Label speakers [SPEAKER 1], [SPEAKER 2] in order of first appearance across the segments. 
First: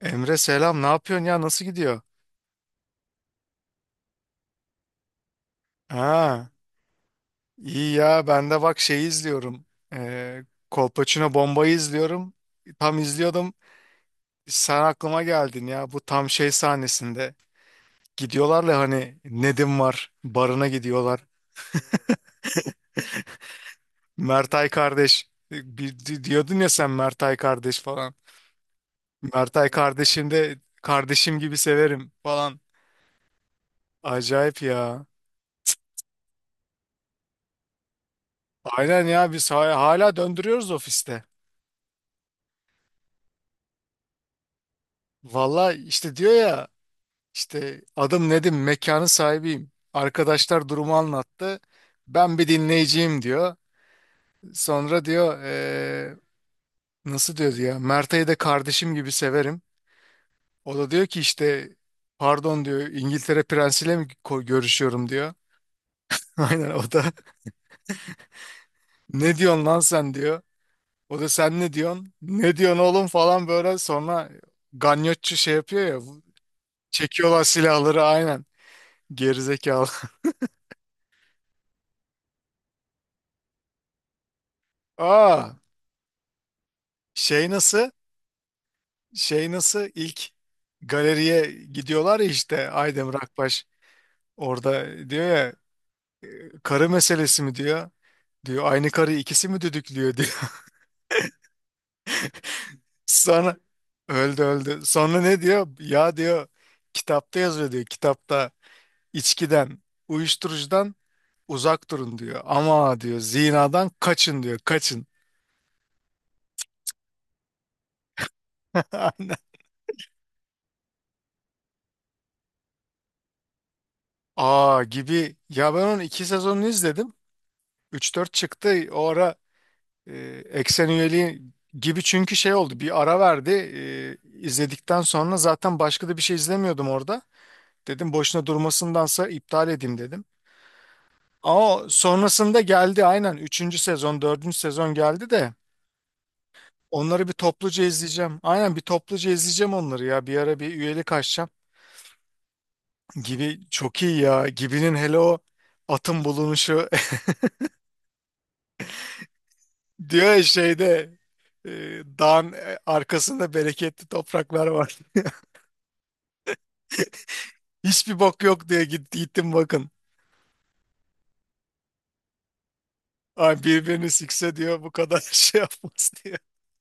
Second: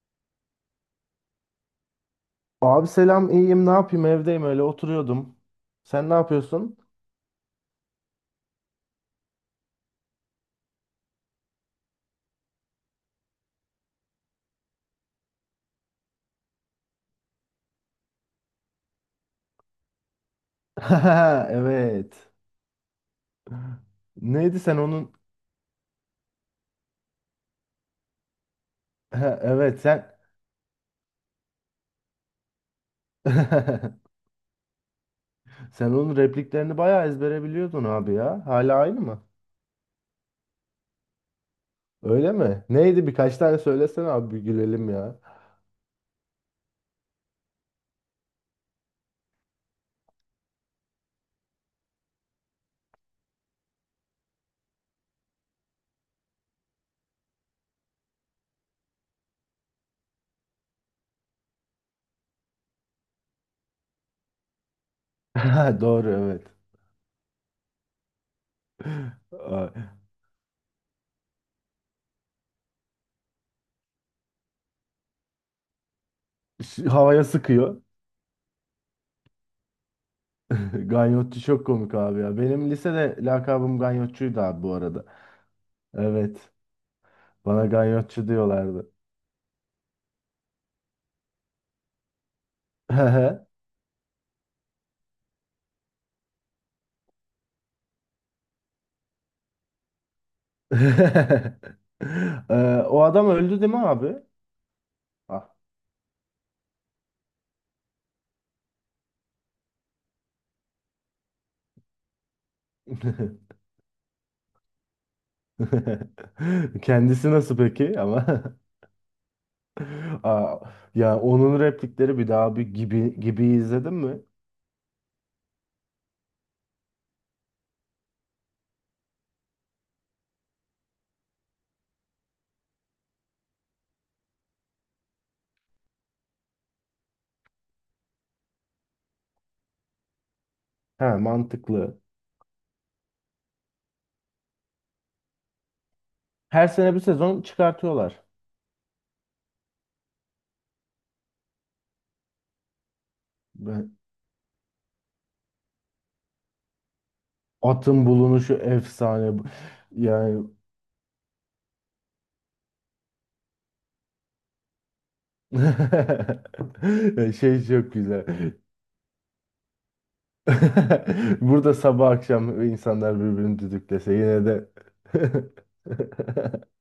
[SPEAKER 1] Emre selam ne yapıyorsun ya nasıl gidiyor?
[SPEAKER 2] Abi selam iyiyim ne yapayım evdeyim öyle oturuyordum. Sen ne
[SPEAKER 1] Ha
[SPEAKER 2] yapıyorsun?
[SPEAKER 1] iyi ya ben de bak şeyi izliyorum. Ee, Kolpaçino Bomba'yı izliyorum. Tam izliyordum sen aklıma geldin ya bu tam şey sahnesinde. Gidiyorlar ya hani Nedim var barına gidiyorlar.
[SPEAKER 2] Evet. Neydi
[SPEAKER 1] Mertay
[SPEAKER 2] sen onun
[SPEAKER 1] kardeş bir, diyordun ya sen Mertay kardeş falan. Mertay
[SPEAKER 2] evet sen
[SPEAKER 1] kardeşim de kardeşim gibi severim falan. Acayip ya.
[SPEAKER 2] sen onun repliklerini bayağı ezbere biliyordun abi ya. Hala aynı
[SPEAKER 1] Aynen
[SPEAKER 2] mı?
[SPEAKER 1] ya biz hala döndürüyoruz ofiste.
[SPEAKER 2] Öyle mi? Neydi birkaç tane söylesene abi bir gülelim ya.
[SPEAKER 1] Valla işte diyor ya İşte adım Nedim, mekanın sahibiyim. Arkadaşlar durumu anlattı. Ben bir dinleyiciyim diyor. Sonra diyor nasıl diyor ya Mert'e de kardeşim gibi severim. O da diyor ki işte pardon diyor İngiltere prensiyle mi görüşüyorum diyor.
[SPEAKER 2] Doğru evet.
[SPEAKER 1] Aynen o da ne diyorsun
[SPEAKER 2] Ay,
[SPEAKER 1] lan sen diyor. O da sen ne diyorsun? Ne diyorsun oğlum falan böyle sonra ganyotçu şey yapıyor ya
[SPEAKER 2] şu havaya
[SPEAKER 1] çekiyorlar
[SPEAKER 2] sıkıyor.
[SPEAKER 1] silahları aynen gerizekalı.
[SPEAKER 2] Ganyotçu çok komik abi ya. Benim lisede lakabım Ganyotçuydu abi bu arada.
[SPEAKER 1] Aa
[SPEAKER 2] Evet.
[SPEAKER 1] şey
[SPEAKER 2] Bana
[SPEAKER 1] nasıl?
[SPEAKER 2] Ganyotçu diyorlardı.
[SPEAKER 1] Şey nasıl ilk galeriye gidiyorlar ya işte Aydem Rakbaş orada diyor ya karı meselesi mi diyor. Diyor aynı karıyı ikisi mi düdüklüyor diyor.
[SPEAKER 2] O adam
[SPEAKER 1] Sonra
[SPEAKER 2] öldü değil mi abi?
[SPEAKER 1] öldü öldü. Sonra ne
[SPEAKER 2] Ah.
[SPEAKER 1] diyor? Ya diyor kitapta yazıyor diyor. Kitapta içkiden, uyuşturucudan uzak durun diyor. Ama diyor zinadan kaçın diyor. Kaçın.
[SPEAKER 2] Kendisi nasıl peki ama?
[SPEAKER 1] Aynen.
[SPEAKER 2] Aa, ya onun replikleri bir daha bir gibi gibi izledin mi?
[SPEAKER 1] Aa gibi. Ya ben onun iki sezonunu izledim. Üç dört çıktı. O ara e, eksen üyeliği gibi çünkü şey oldu bir ara verdi. İzledikten sonra zaten başka da bir şey izlemiyordum orada dedim boşuna durmasındansa iptal edeyim dedim
[SPEAKER 2] He
[SPEAKER 1] ama o
[SPEAKER 2] mantıklı.
[SPEAKER 1] sonrasında geldi aynen üçüncü sezon dördüncü sezon geldi de
[SPEAKER 2] Her sene bir
[SPEAKER 1] onları bir
[SPEAKER 2] sezon
[SPEAKER 1] topluca
[SPEAKER 2] çıkartıyorlar.
[SPEAKER 1] izleyeceğim aynen bir topluca izleyeceğim onları ya bir ara bir üyelik açacağım gibi
[SPEAKER 2] Ben-
[SPEAKER 1] çok iyi ya gibinin hele o atın bulunuşu.
[SPEAKER 2] Atın bulunuşu efsane. Bu-
[SPEAKER 1] Diyor ya
[SPEAKER 2] Yani
[SPEAKER 1] şeyde e, dağın arkasında bereketli topraklar var
[SPEAKER 2] şey çok
[SPEAKER 1] hiçbir
[SPEAKER 2] güzel.
[SPEAKER 1] bok yok diye gittim bakın.
[SPEAKER 2] Burada sabah akşam insanlar birbirini
[SPEAKER 1] Ay birbirini
[SPEAKER 2] düdüklese yine
[SPEAKER 1] sikse
[SPEAKER 2] de
[SPEAKER 1] diyor bu kadar şey yapmaz diyor.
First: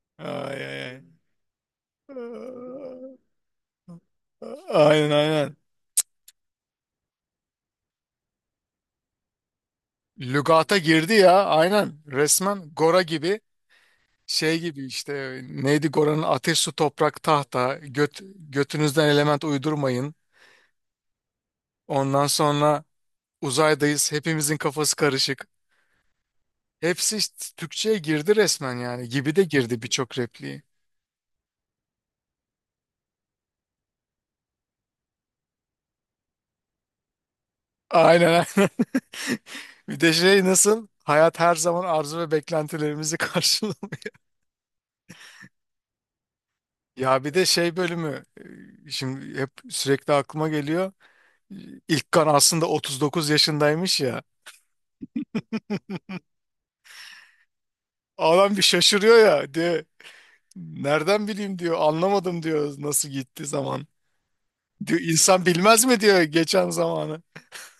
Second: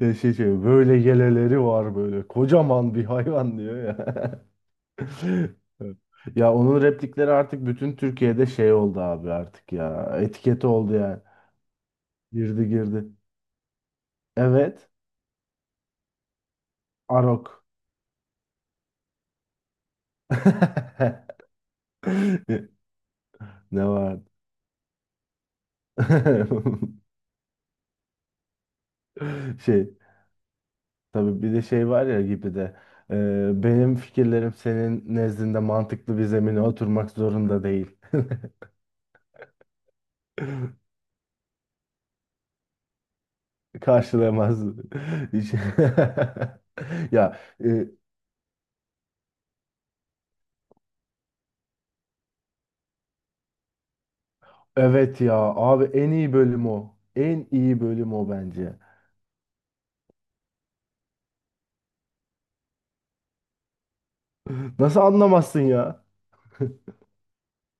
[SPEAKER 2] Ya şey
[SPEAKER 1] Ay
[SPEAKER 2] şey
[SPEAKER 1] ay ay.
[SPEAKER 2] böyle yeleleri var böyle kocaman bir hayvan diyor ya.
[SPEAKER 1] Aynen aynen.
[SPEAKER 2] Ya onun replikleri artık bütün Türkiye'de şey oldu abi artık ya. Etiketi
[SPEAKER 1] Lügata
[SPEAKER 2] oldu
[SPEAKER 1] girdi
[SPEAKER 2] yani.
[SPEAKER 1] ya aynen
[SPEAKER 2] Girdi
[SPEAKER 1] resmen Gora
[SPEAKER 2] girdi.
[SPEAKER 1] gibi şey gibi
[SPEAKER 2] Evet.
[SPEAKER 1] işte neydi Gora'nın ateş su toprak
[SPEAKER 2] Arok.
[SPEAKER 1] tahta götünüzden element uydurmayın. Ondan sonra
[SPEAKER 2] Ne
[SPEAKER 1] uzaydayız
[SPEAKER 2] var?
[SPEAKER 1] hepimizin kafası karışık. Hepsi işte Türkçe'ye girdi resmen yani gibi de girdi
[SPEAKER 2] Şey
[SPEAKER 1] birçok repliği.
[SPEAKER 2] tabii bir de şey var ya gibi de benim fikirlerim senin nezdinde mantıklı bir zemine oturmak zorunda değil.
[SPEAKER 1] Aynen aynen. Bir de şey nasıl? Hayat her zaman arzu ve beklentilerimizi karşılıyor.
[SPEAKER 2] Karşılayamaz. Hiç-
[SPEAKER 1] Ya bir
[SPEAKER 2] Ya
[SPEAKER 1] de şey
[SPEAKER 2] e,
[SPEAKER 1] bölümü şimdi hep sürekli aklıma geliyor. İlk kan aslında 39 yaşındaymış ya.
[SPEAKER 2] evet ya abi en iyi bölüm o. En iyi bölüm o
[SPEAKER 1] Adam bir
[SPEAKER 2] bence.
[SPEAKER 1] şaşırıyor ya diyor. Nereden bileyim diyor. Anlamadım diyor nasıl gitti zaman. Diyor
[SPEAKER 2] Nasıl
[SPEAKER 1] insan
[SPEAKER 2] anlamazsın
[SPEAKER 1] bilmez mi
[SPEAKER 2] ya?
[SPEAKER 1] diyor geçen zamanı.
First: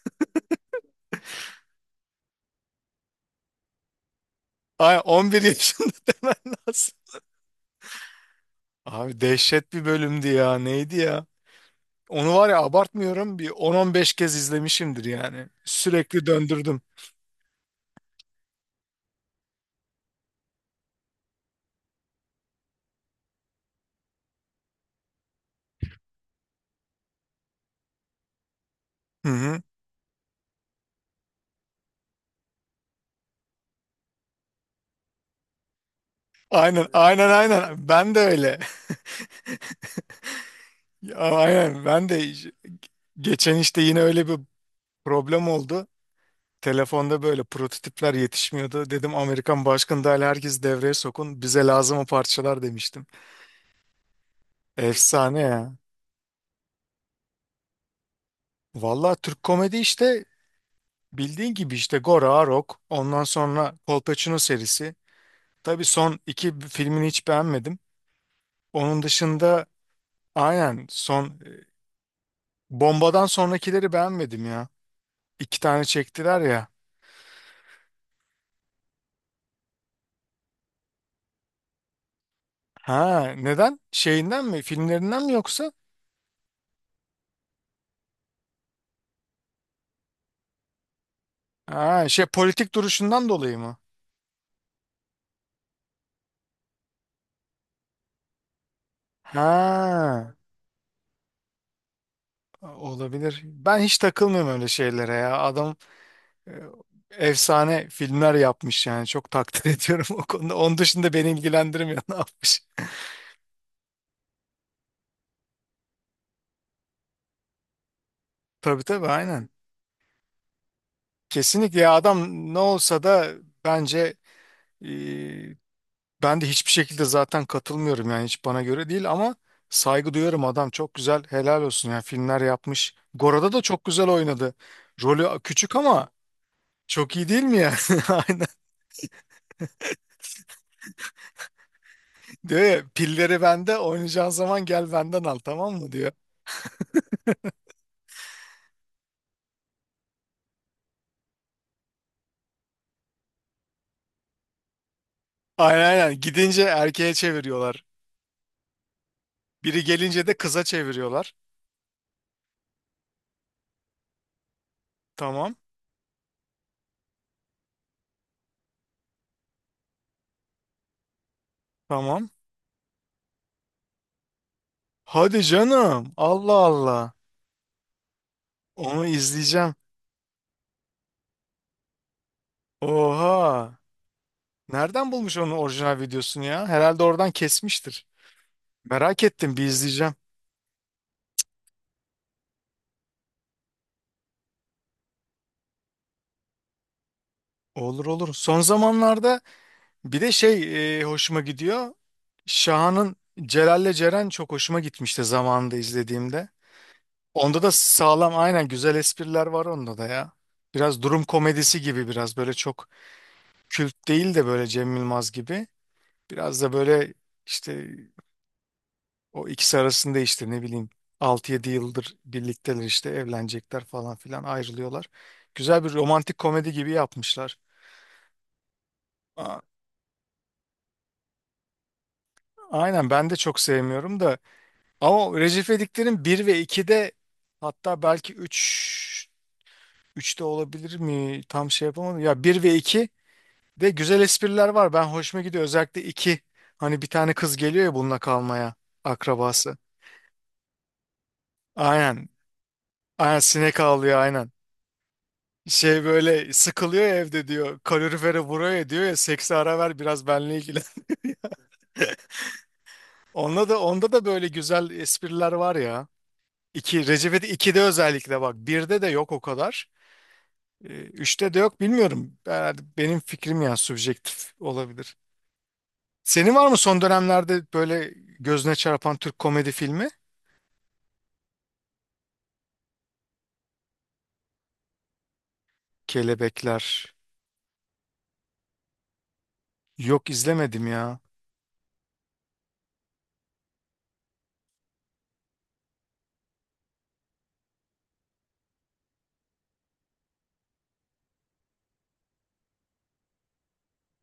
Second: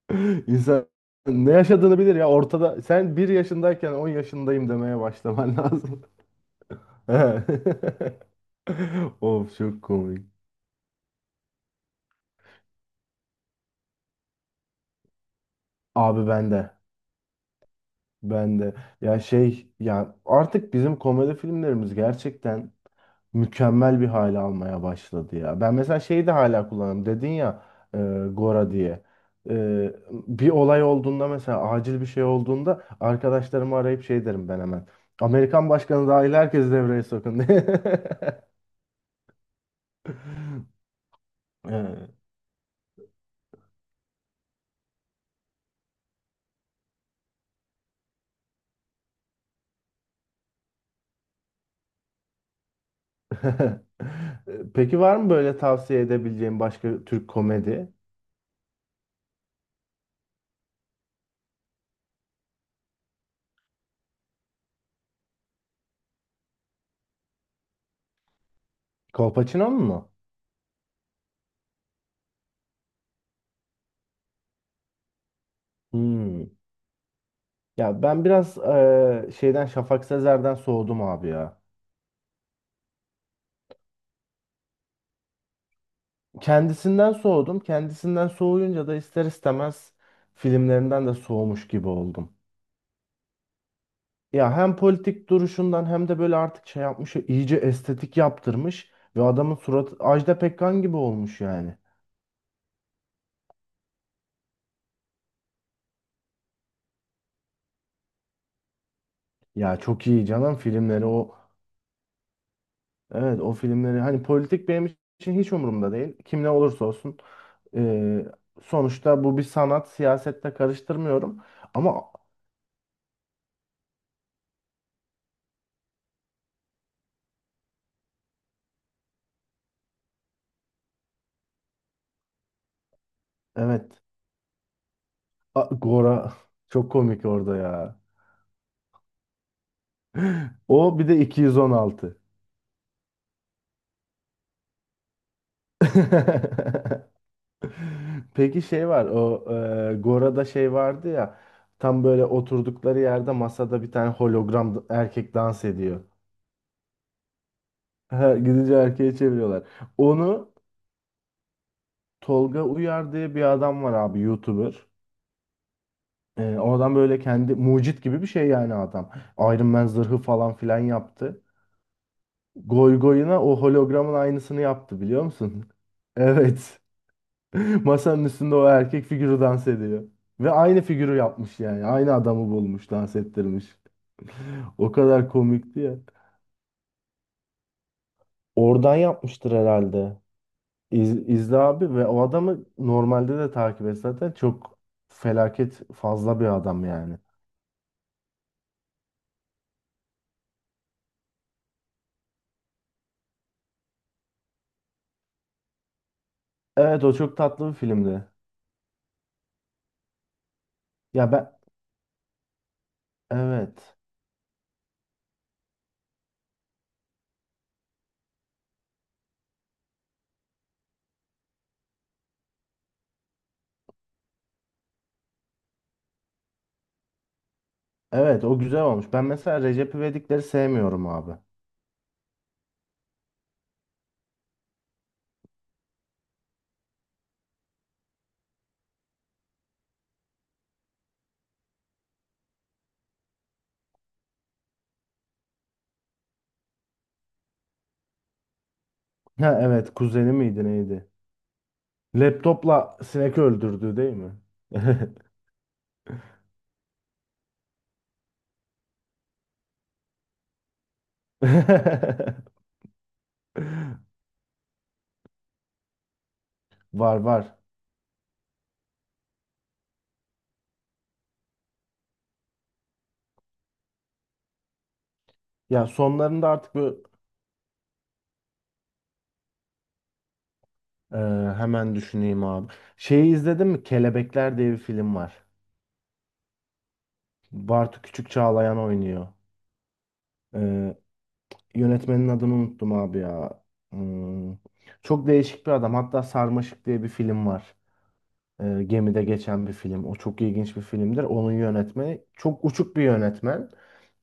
[SPEAKER 2] İnsan ne yaşadığını bilir ya ortada. Sen bir yaşındayken 10 yaşındayım
[SPEAKER 1] Ay
[SPEAKER 2] demeye
[SPEAKER 1] 11
[SPEAKER 2] başlaman
[SPEAKER 1] yaşında
[SPEAKER 2] lazım.
[SPEAKER 1] demen lazım. Abi
[SPEAKER 2] Of
[SPEAKER 1] dehşet
[SPEAKER 2] çok
[SPEAKER 1] bir
[SPEAKER 2] komik.
[SPEAKER 1] bölümdü ya. Neydi ya? Onu var ya abartmıyorum bir 10-15 kez izlemişimdir yani. Sürekli
[SPEAKER 2] Abi ben de.
[SPEAKER 1] döndürdüm.
[SPEAKER 2] Ben de. Ya şey ya artık bizim komedi filmlerimiz gerçekten mükemmel bir hale almaya başladı ya. Ben mesela şeyi de hala kullanıyorum. Dedin ya e, Gora diye.
[SPEAKER 1] Hı hı.
[SPEAKER 2] E, bir olay olduğunda mesela acil bir şey olduğunda arkadaşlarımı arayıp şey derim ben hemen. Amerikan başkanı dahil herkes
[SPEAKER 1] Aynen
[SPEAKER 2] devreye
[SPEAKER 1] aynen
[SPEAKER 2] sokun diye.
[SPEAKER 1] aynen ben de öyle. Ya, aynen ben
[SPEAKER 2] E,
[SPEAKER 1] de geçen işte yine öyle bir problem oldu. Telefonda böyle prototipler yetişmiyordu. Dedim Amerikan başkanı dahil herkes devreye sokun bize lazım o parçalar demiştim.
[SPEAKER 2] Peki var mı
[SPEAKER 1] Efsane
[SPEAKER 2] böyle
[SPEAKER 1] ya.
[SPEAKER 2] tavsiye edebileceğim başka Türk komedi?
[SPEAKER 1] Valla Türk komedi işte bildiğin gibi işte Gora, Rock ondan sonra Kolpaçino serisi. Tabii son iki filmini hiç beğenmedim. Onun dışında
[SPEAKER 2] Kolpaçino'nun mu?
[SPEAKER 1] aynen son Bomba'dan sonrakileri beğenmedim ya. İki tane çektiler
[SPEAKER 2] Hmm.
[SPEAKER 1] ya.
[SPEAKER 2] Ya ben biraz şeyden Şafak Sezer'den soğudum abi ya.
[SPEAKER 1] Ha, neden? Şeyinden mi? Filmlerinden mi yoksa?
[SPEAKER 2] Kendisinden soğudum. Kendisinden soğuyunca da ister istemez filmlerinden de soğumuş gibi
[SPEAKER 1] Ha, şey
[SPEAKER 2] oldum.
[SPEAKER 1] politik duruşundan dolayı mı?
[SPEAKER 2] Ya hem politik duruşundan hem de böyle artık şey yapmış, iyice estetik yaptırmış ve adamın suratı
[SPEAKER 1] Ha,
[SPEAKER 2] Ajda Pekkan gibi olmuş yani.
[SPEAKER 1] olabilir. Ben hiç takılmıyorum öyle şeylere ya. Adam e, efsane filmler yapmış yani. Çok takdir
[SPEAKER 2] Ya
[SPEAKER 1] ediyorum
[SPEAKER 2] çok
[SPEAKER 1] o
[SPEAKER 2] iyi
[SPEAKER 1] konuda.
[SPEAKER 2] canım
[SPEAKER 1] Onun
[SPEAKER 2] filmleri
[SPEAKER 1] dışında beni
[SPEAKER 2] o.
[SPEAKER 1] ilgilendirmiyor ne yapmış.
[SPEAKER 2] Evet o filmleri hani politik benim için hiç umurumda değil. Kim ne olursa olsun. Ee,
[SPEAKER 1] Tabii tabii
[SPEAKER 2] sonuçta bu bir
[SPEAKER 1] aynen.
[SPEAKER 2] sanat, siyasette karıştırmıyorum.
[SPEAKER 1] Kesinlikle ya
[SPEAKER 2] Ama
[SPEAKER 1] adam ne olsa da bence. Ben de hiçbir şekilde zaten katılmıyorum yani hiç bana göre değil ama saygı duyarım adam çok güzel helal olsun yani filmler yapmış. Gora'da da çok
[SPEAKER 2] evet
[SPEAKER 1] güzel oynadı. Rolü
[SPEAKER 2] A-
[SPEAKER 1] küçük ama
[SPEAKER 2] Gora çok
[SPEAKER 1] çok
[SPEAKER 2] komik
[SPEAKER 1] iyi değil mi
[SPEAKER 2] orada
[SPEAKER 1] ya?
[SPEAKER 2] ya.
[SPEAKER 1] Aynen
[SPEAKER 2] O bir de 216.
[SPEAKER 1] diyor ya pilleri bende oynayacağın zaman gel benden al tamam mı diyor.
[SPEAKER 2] Peki şey var o Gora'da şey vardı ya tam böyle oturdukları yerde masada bir tane hologram da- erkek dans
[SPEAKER 1] Aynen
[SPEAKER 2] ediyor.
[SPEAKER 1] aynen gidince erkeğe çeviriyorlar.
[SPEAKER 2] Ha, gidince erkeğe çeviriyorlar.
[SPEAKER 1] Biri gelince de
[SPEAKER 2] Onu
[SPEAKER 1] kıza çeviriyorlar.
[SPEAKER 2] Tolga Uyar diye bir adam var abi YouTuber.
[SPEAKER 1] Tamam
[SPEAKER 2] E, o adam böyle kendi mucit gibi bir şey yani adam. Iron Man zırhı falan filan yaptı.
[SPEAKER 1] tamam.
[SPEAKER 2] Goy goyuna o hologramın aynısını yaptı biliyor
[SPEAKER 1] Hadi
[SPEAKER 2] musun?
[SPEAKER 1] canım Allah
[SPEAKER 2] Evet.
[SPEAKER 1] Allah
[SPEAKER 2] Masanın üstünde o erkek
[SPEAKER 1] onu
[SPEAKER 2] figürü dans
[SPEAKER 1] izleyeceğim.
[SPEAKER 2] ediyor. Ve aynı figürü yapmış yani. Aynı adamı bulmuş, dans
[SPEAKER 1] Oha.
[SPEAKER 2] ettirmiş. O
[SPEAKER 1] Nereden
[SPEAKER 2] kadar
[SPEAKER 1] bulmuş onun
[SPEAKER 2] komikti ya.
[SPEAKER 1] orijinal videosunu ya? Herhalde oradan kesmiştir.
[SPEAKER 2] Oradan
[SPEAKER 1] Merak
[SPEAKER 2] yapmıştır
[SPEAKER 1] ettim bir izleyeceğim.
[SPEAKER 2] herhalde. İz, İzle abi ve o adamı normalde de takip et zaten. Çok felaket fazla bir adam yani.
[SPEAKER 1] Olur olur. Son zamanlarda bir de şey hoşuma gidiyor. Şahan'ın Celal'le Ceren çok hoşuma gitmişti zamanında izlediğimde.
[SPEAKER 2] Evet o çok
[SPEAKER 1] Onda
[SPEAKER 2] tatlı
[SPEAKER 1] da
[SPEAKER 2] bir filmdi.
[SPEAKER 1] sağlam aynen güzel espriler var onda da ya. Biraz durum
[SPEAKER 2] Ya ben
[SPEAKER 1] komedisi gibi biraz böyle çok
[SPEAKER 2] evet.
[SPEAKER 1] kült değil de böyle Cem Yılmaz gibi. Biraz da böyle işte o ikisi arasında işte ne bileyim altı yedi yıldır birlikteler işte evlenecekler falan filan ayrılıyorlar. Güzel bir romantik komedi gibi yapmışlar.
[SPEAKER 2] Evet o güzel olmuş. Ben mesela Recep İvedik'leri sevmiyorum abi.
[SPEAKER 1] Aynen ben de çok sevmiyorum da ama Recep İvedik'lerin 1 ve 2'de hatta belki 3 3'te olabilir mi? Tam şey yapamadım. Ya bir ve 2 de güzel espriler var. Ben hoşuma gidiyor. Özellikle 2 hani bir tane kız geliyor ya bununla kalmaya
[SPEAKER 2] Ha
[SPEAKER 1] akrabası.
[SPEAKER 2] evet kuzeni miydi neydi?
[SPEAKER 1] Aynen.
[SPEAKER 2] Laptopla
[SPEAKER 1] Aynen
[SPEAKER 2] sinek
[SPEAKER 1] sinek
[SPEAKER 2] öldürdü değil
[SPEAKER 1] avlıyor
[SPEAKER 2] mi?
[SPEAKER 1] aynen. Şey böyle sıkılıyor ya evde diyor. Kalorifere vuruyor ya diyor ya seksi ara ver biraz benle ilgili. Onda da böyle güzel espriler var ya. İki,
[SPEAKER 2] Var
[SPEAKER 1] Recep İvedik
[SPEAKER 2] var.
[SPEAKER 1] 2'de özellikle bak. Birde de yok o kadar. Üçte de yok bilmiyorum. Herhalde benim fikrim ya subjektif olabilir.
[SPEAKER 2] Ya sonlarında
[SPEAKER 1] Senin var
[SPEAKER 2] artık
[SPEAKER 1] mı
[SPEAKER 2] böyle
[SPEAKER 1] son dönemlerde böyle gözüne çarpan Türk komedi filmi?
[SPEAKER 2] e, hemen düşüneyim abi. Şeyi izledin mi? Kelebekler diye bir film var.
[SPEAKER 1] Kelebekler.
[SPEAKER 2] Bartu Küçük Çağlayan oynuyor.
[SPEAKER 1] Yok izlemedim
[SPEAKER 2] E,
[SPEAKER 1] ya.
[SPEAKER 2] yönetmenin adını unuttum abi ya. Hmm. Çok değişik bir adam. Hatta Sarmaşık diye bir film var. Gemide geçen bir film. O çok ilginç bir filmdir. Onun yönetmeni çok uçuk bir yönetmen.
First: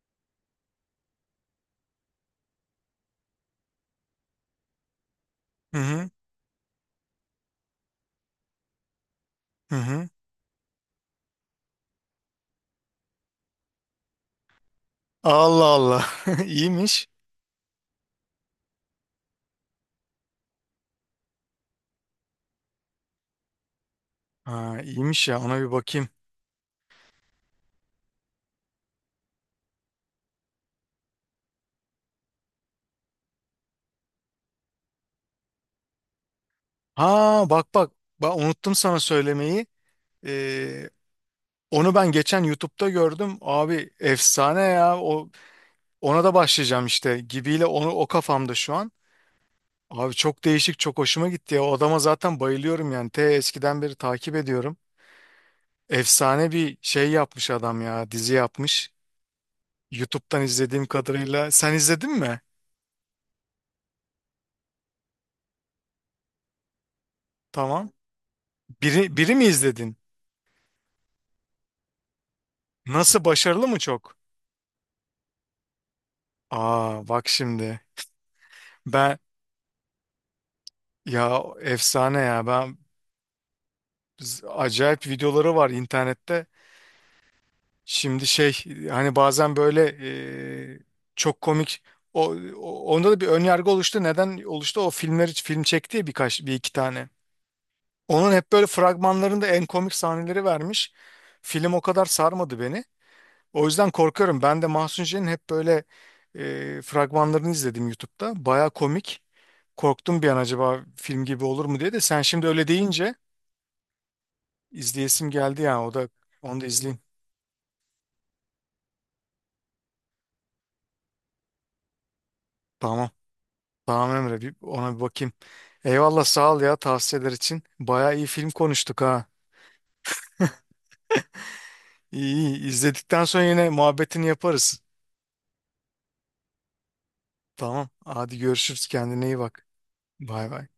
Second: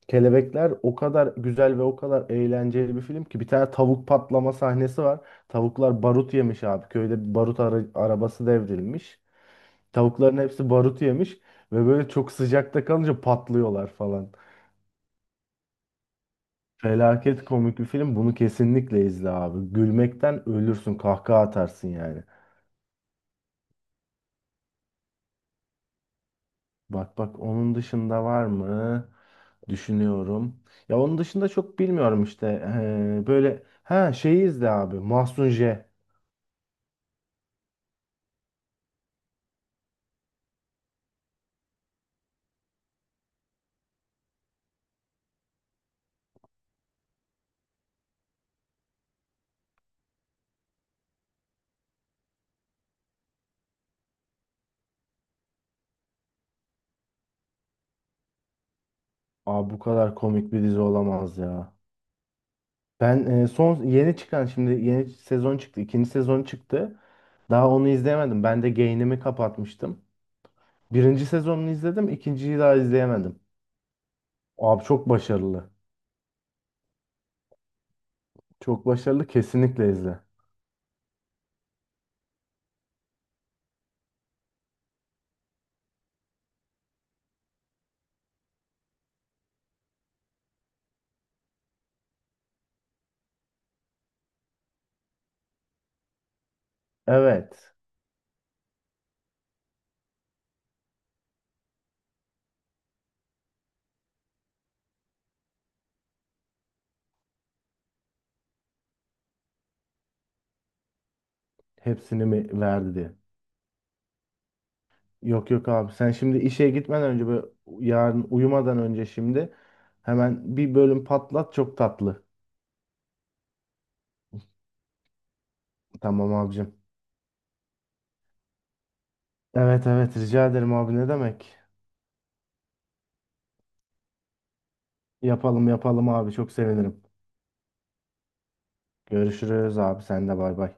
[SPEAKER 2] Kelebekler o kadar güzel ve o kadar eğlenceli bir film ki bir tane tavuk patlama sahnesi var.
[SPEAKER 1] Hı
[SPEAKER 2] Tavuklar
[SPEAKER 1] hı.
[SPEAKER 2] barut yemiş abi. Köyde bir barut ara- arabası devrilmiş.
[SPEAKER 1] Hı hı.
[SPEAKER 2] Tavukların hepsi barut yemiş ve böyle çok sıcakta kalınca patlıyorlar falan.
[SPEAKER 1] Allah Allah. İyiymiş.
[SPEAKER 2] Felaket komik bir film. Bunu kesinlikle izle abi. Gülmekten ölürsün, kahkaha atarsın yani.
[SPEAKER 1] Ha, iyiymiş ya ona bir bakayım.
[SPEAKER 2] Bak bak onun dışında var mı? Düşünüyorum. Ya onun dışında çok bilmiyorum işte. Böyle ha şeyi izle abi. Mahsun J.
[SPEAKER 1] Ha bak bak. Unuttum sana söylemeyi. Ee, onu ben geçen YouTube'da gördüm. Abi efsane ya. Ona da başlayacağım işte gibiyle onu o kafamda şu an. Abi çok değişik çok hoşuma gitti ya. O adama zaten bayılıyorum yani. Te eskiden beri takip ediyorum. Efsane bir şey yapmış adam ya. Dizi yapmış.
[SPEAKER 2] Aa, bu kadar
[SPEAKER 1] YouTube'dan
[SPEAKER 2] komik bir dizi
[SPEAKER 1] izlediğim
[SPEAKER 2] olamaz
[SPEAKER 1] kadarıyla.
[SPEAKER 2] ya.
[SPEAKER 1] Sen izledin mi?
[SPEAKER 2] Ben son yeni çıkan şimdi yeni sezon çıktı. İkinci sezon çıktı. Daha onu
[SPEAKER 1] Tamam.
[SPEAKER 2] izleyemedim. Ben de
[SPEAKER 1] Biri,
[SPEAKER 2] gain'imi
[SPEAKER 1] biri mi izledin?
[SPEAKER 2] kapatmıştım. Birinci sezonunu izledim. İkinciyi daha
[SPEAKER 1] Nasıl
[SPEAKER 2] izleyemedim.
[SPEAKER 1] başarılı mı çok?
[SPEAKER 2] Abi çok başarılı.
[SPEAKER 1] Aa bak şimdi.
[SPEAKER 2] Çok
[SPEAKER 1] Ben
[SPEAKER 2] başarılı. Kesinlikle izle.
[SPEAKER 1] ya efsane ya. Ben acayip videoları var internette. Şimdi şey hani bazen böyle e, çok komik onda da bir ön yargı oluştu. Neden oluştu? O filmleri film çekti ya birkaç bir iki tane.
[SPEAKER 2] Evet.
[SPEAKER 1] Onun hep böyle fragmanlarında en komik sahneleri vermiş. Film o kadar sarmadı beni. O yüzden korkuyorum. Ben de Mahsun C'nin hep böyle fragmanlarını izledim YouTube'da. Baya komik. Korktum bir an acaba film gibi olur mu diye de sen
[SPEAKER 2] Hepsini
[SPEAKER 1] şimdi
[SPEAKER 2] mi
[SPEAKER 1] öyle
[SPEAKER 2] verdi diye.
[SPEAKER 1] deyince izleyesim
[SPEAKER 2] Yok
[SPEAKER 1] geldi
[SPEAKER 2] yok
[SPEAKER 1] ya
[SPEAKER 2] abi
[SPEAKER 1] o da
[SPEAKER 2] sen şimdi
[SPEAKER 1] onu da
[SPEAKER 2] işe
[SPEAKER 1] izleyeyim.
[SPEAKER 2] gitmeden önce böyle yarın uyumadan önce şimdi hemen bir bölüm patlat çok tatlı.
[SPEAKER 1] Tamam. Tamam Emre bir ona bir bakayım. Eyvallah
[SPEAKER 2] Tamam
[SPEAKER 1] sağ ol
[SPEAKER 2] abicim.
[SPEAKER 1] ya tavsiyeler için. Baya iyi film konuştuk ha.
[SPEAKER 2] Evet evet rica ederim abi ne demek.
[SPEAKER 1] İyi iyi izledikten sonra yine muhabbetini yaparız.
[SPEAKER 2] Yapalım yapalım abi çok sevinirim.
[SPEAKER 1] Tamam hadi görüşürüz kendine iyi bak.
[SPEAKER 2] Görüşürüz abi sen de
[SPEAKER 1] Bay
[SPEAKER 2] bay
[SPEAKER 1] bay.
[SPEAKER 2] bay.